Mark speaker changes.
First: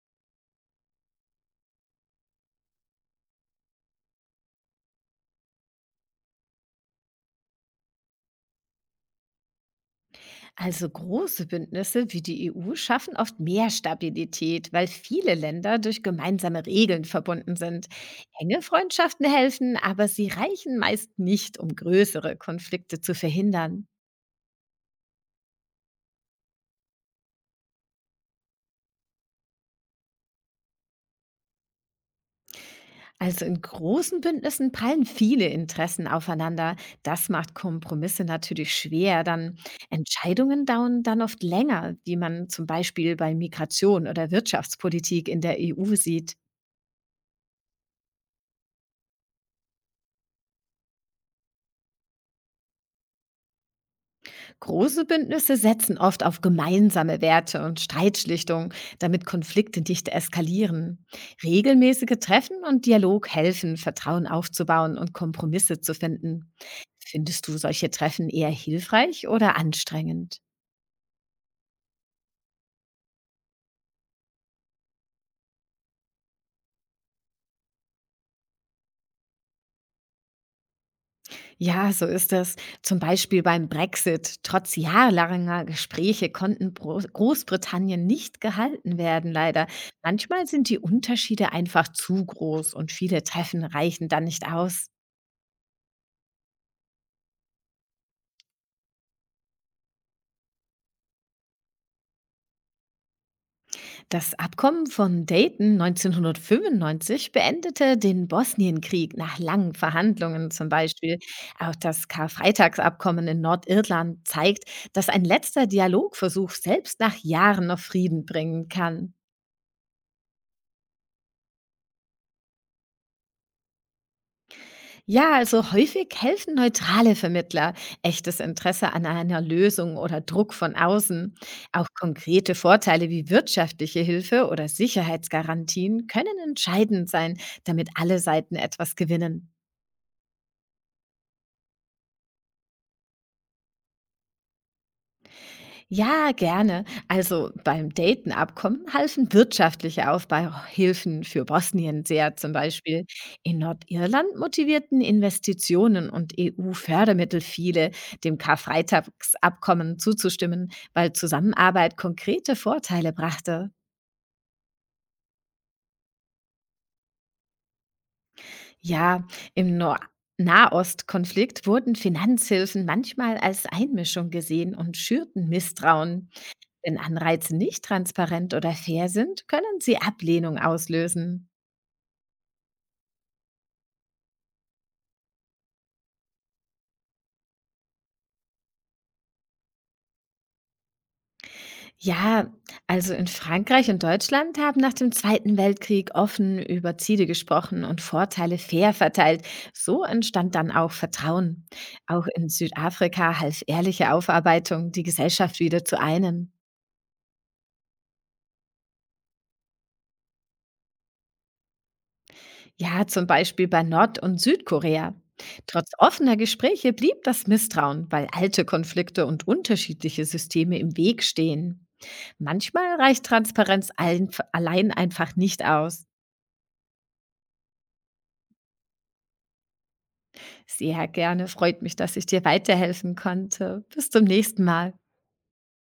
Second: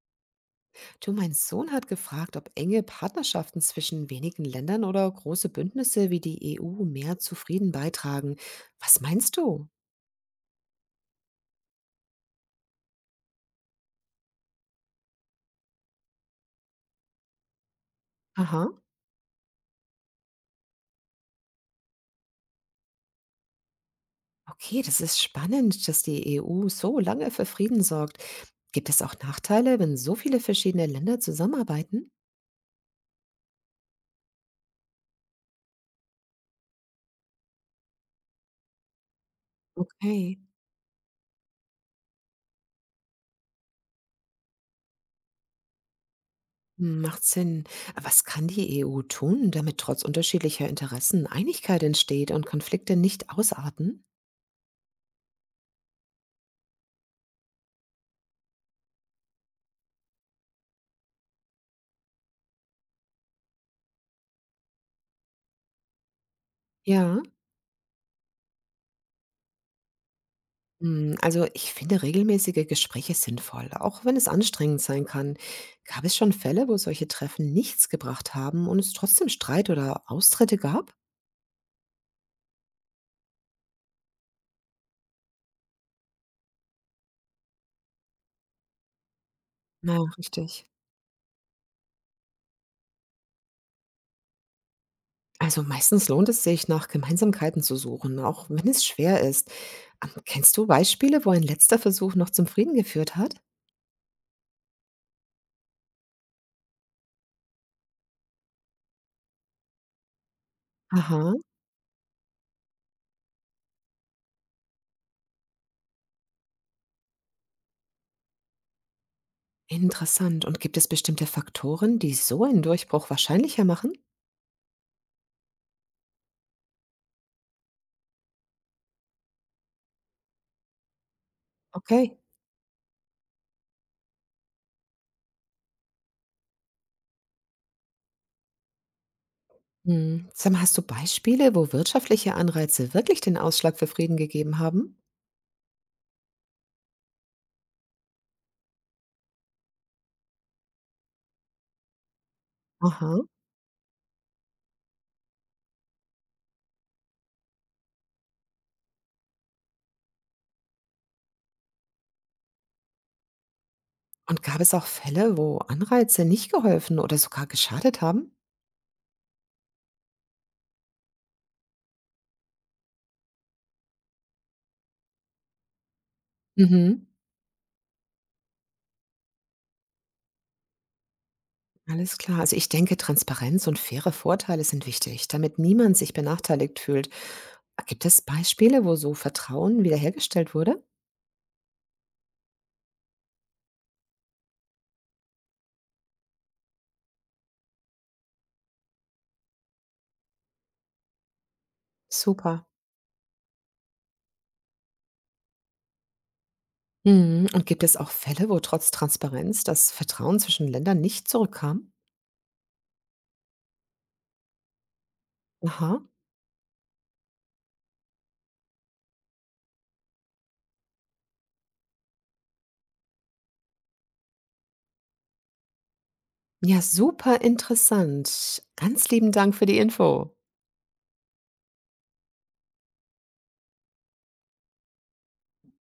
Speaker 1: Du, mein Sohn hat gefragt, ob enge Partnerschaften zwischen wenigen Ländern oder große Bündnisse wie die EU mehr zu Frieden beitragen. Was meinst du?
Speaker 2: Also große Bündnisse wie die EU schaffen oft mehr Stabilität, weil viele Länder durch gemeinsame Regeln verbunden sind. Enge
Speaker 1: Aha.
Speaker 2: Freundschaften helfen, aber sie reichen meist nicht, um größere Konflikte zu verhindern.
Speaker 1: Okay, das ist spannend, dass die EU so lange für Frieden sorgt. Gibt es auch Nachteile, wenn so viele verschiedene Länder zusammenarbeiten?
Speaker 2: Also in großen Bündnissen prallen viele Interessen aufeinander. Das macht Kompromisse natürlich schwer. Dann
Speaker 1: Okay.
Speaker 2: Entscheidungen dauern dann oft länger, wie man zum Beispiel bei Migration oder Wirtschaftspolitik in der EU sieht.
Speaker 1: Hm, macht Sinn. Aber was kann die EU tun, damit trotz unterschiedlicher Interessen Einigkeit entsteht und Konflikte nicht ausarten?
Speaker 2: Große Bündnisse setzen oft auf gemeinsame Werte und Streitschlichtung, damit Konflikte nicht eskalieren. Regelmäßige Treffen und Dialog helfen, Vertrauen aufzubauen und Kompromisse zu finden.
Speaker 1: Ja.
Speaker 2: Findest du solche Treffen eher hilfreich oder anstrengend?
Speaker 1: Hm, also, ich finde regelmäßige Gespräche sinnvoll, auch wenn es anstrengend sein kann. Gab es schon Fälle, wo solche Treffen nichts gebracht haben und es trotzdem Streit oder Austritte gab?
Speaker 2: Ja, so ist es. Zum Beispiel beim Brexit. Trotz jahrelanger Gespräche konnten Großbritannien nicht gehalten werden, leider.
Speaker 1: Na,
Speaker 2: Manchmal
Speaker 1: richtig.
Speaker 2: sind die Unterschiede einfach zu groß und viele Treffen reichen dann nicht aus.
Speaker 1: Also meistens lohnt es sich, nach Gemeinsamkeiten zu suchen, auch wenn es schwer ist. Kennst du Beispiele, wo ein letzter Versuch noch zum Frieden geführt hat?
Speaker 2: Das Abkommen von Dayton 1995 beendete den Bosnienkrieg nach langen Verhandlungen zum Beispiel.
Speaker 1: Aha.
Speaker 2: Auch das Karfreitagsabkommen in Nordirland zeigt, dass ein letzter Dialogversuch selbst nach Jahren noch Frieden bringen kann.
Speaker 1: Interessant. Und gibt es bestimmte Faktoren, die so einen Durchbruch wahrscheinlicher machen?
Speaker 2: Ja, also häufig helfen neutrale Vermittler, echtes Interesse an einer Lösung oder Druck von außen. Auch
Speaker 1: Okay.
Speaker 2: konkrete Vorteile wie wirtschaftliche Hilfe oder Sicherheitsgarantien können entscheidend sein, damit alle Seiten etwas gewinnen.
Speaker 1: Mhm. Sag, hast du Beispiele, wo wirtschaftliche Anreize wirklich den Ausschlag für Frieden gegeben haben?
Speaker 2: Ja, gerne. Also beim Dayton-Abkommen halfen wirtschaftliche Aufbauhilfen für Bosnien sehr zum Beispiel.
Speaker 1: Aha.
Speaker 2: In Nordirland motivierten Investitionen und EU-Fördermittel viele, dem Karfreitagsabkommen zuzustimmen, weil Zusammenarbeit konkrete Vorteile brachte.
Speaker 1: Und gab es auch Fälle, wo Anreize nicht geholfen oder sogar geschadet haben?
Speaker 2: Ja, im Nor Nahostkonflikt wurden Finanzhilfen manchmal als Einmischung gesehen und schürten Misstrauen. Wenn
Speaker 1: Mhm.
Speaker 2: Anreize nicht transparent oder fair sind, können sie Ablehnung auslösen.
Speaker 1: Alles klar. Also ich denke, Transparenz und faire Vorteile sind wichtig, damit niemand sich benachteiligt fühlt. Gibt es Beispiele, wo so Vertrauen wiederhergestellt wurde?
Speaker 2: Ja, also in Frankreich und Deutschland haben nach dem Zweiten Weltkrieg offen über Ziele gesprochen und Vorteile fair verteilt. So entstand dann auch Vertrauen. Auch in
Speaker 1: Super.
Speaker 2: Südafrika half ehrliche Aufarbeitung, die Gesellschaft wieder zu einen.
Speaker 1: Mhm. Und gibt es auch Fälle, wo trotz Transparenz das Vertrauen zwischen Ländern nicht zurückkam?
Speaker 2: Ja, zum Beispiel bei Nord- und Südkorea. Trotz
Speaker 1: Aha.
Speaker 2: offener Gespräche blieb das Misstrauen, weil alte Konflikte und unterschiedliche Systeme im Weg stehen. Manchmal reicht Transparenz einf allein einfach nicht aus.
Speaker 1: Ja, super interessant. Ganz lieben Dank für die Info.
Speaker 2: Sehr gerne, freut mich, dass ich dir weiterhelfen konnte. Bis zum nächsten Mal.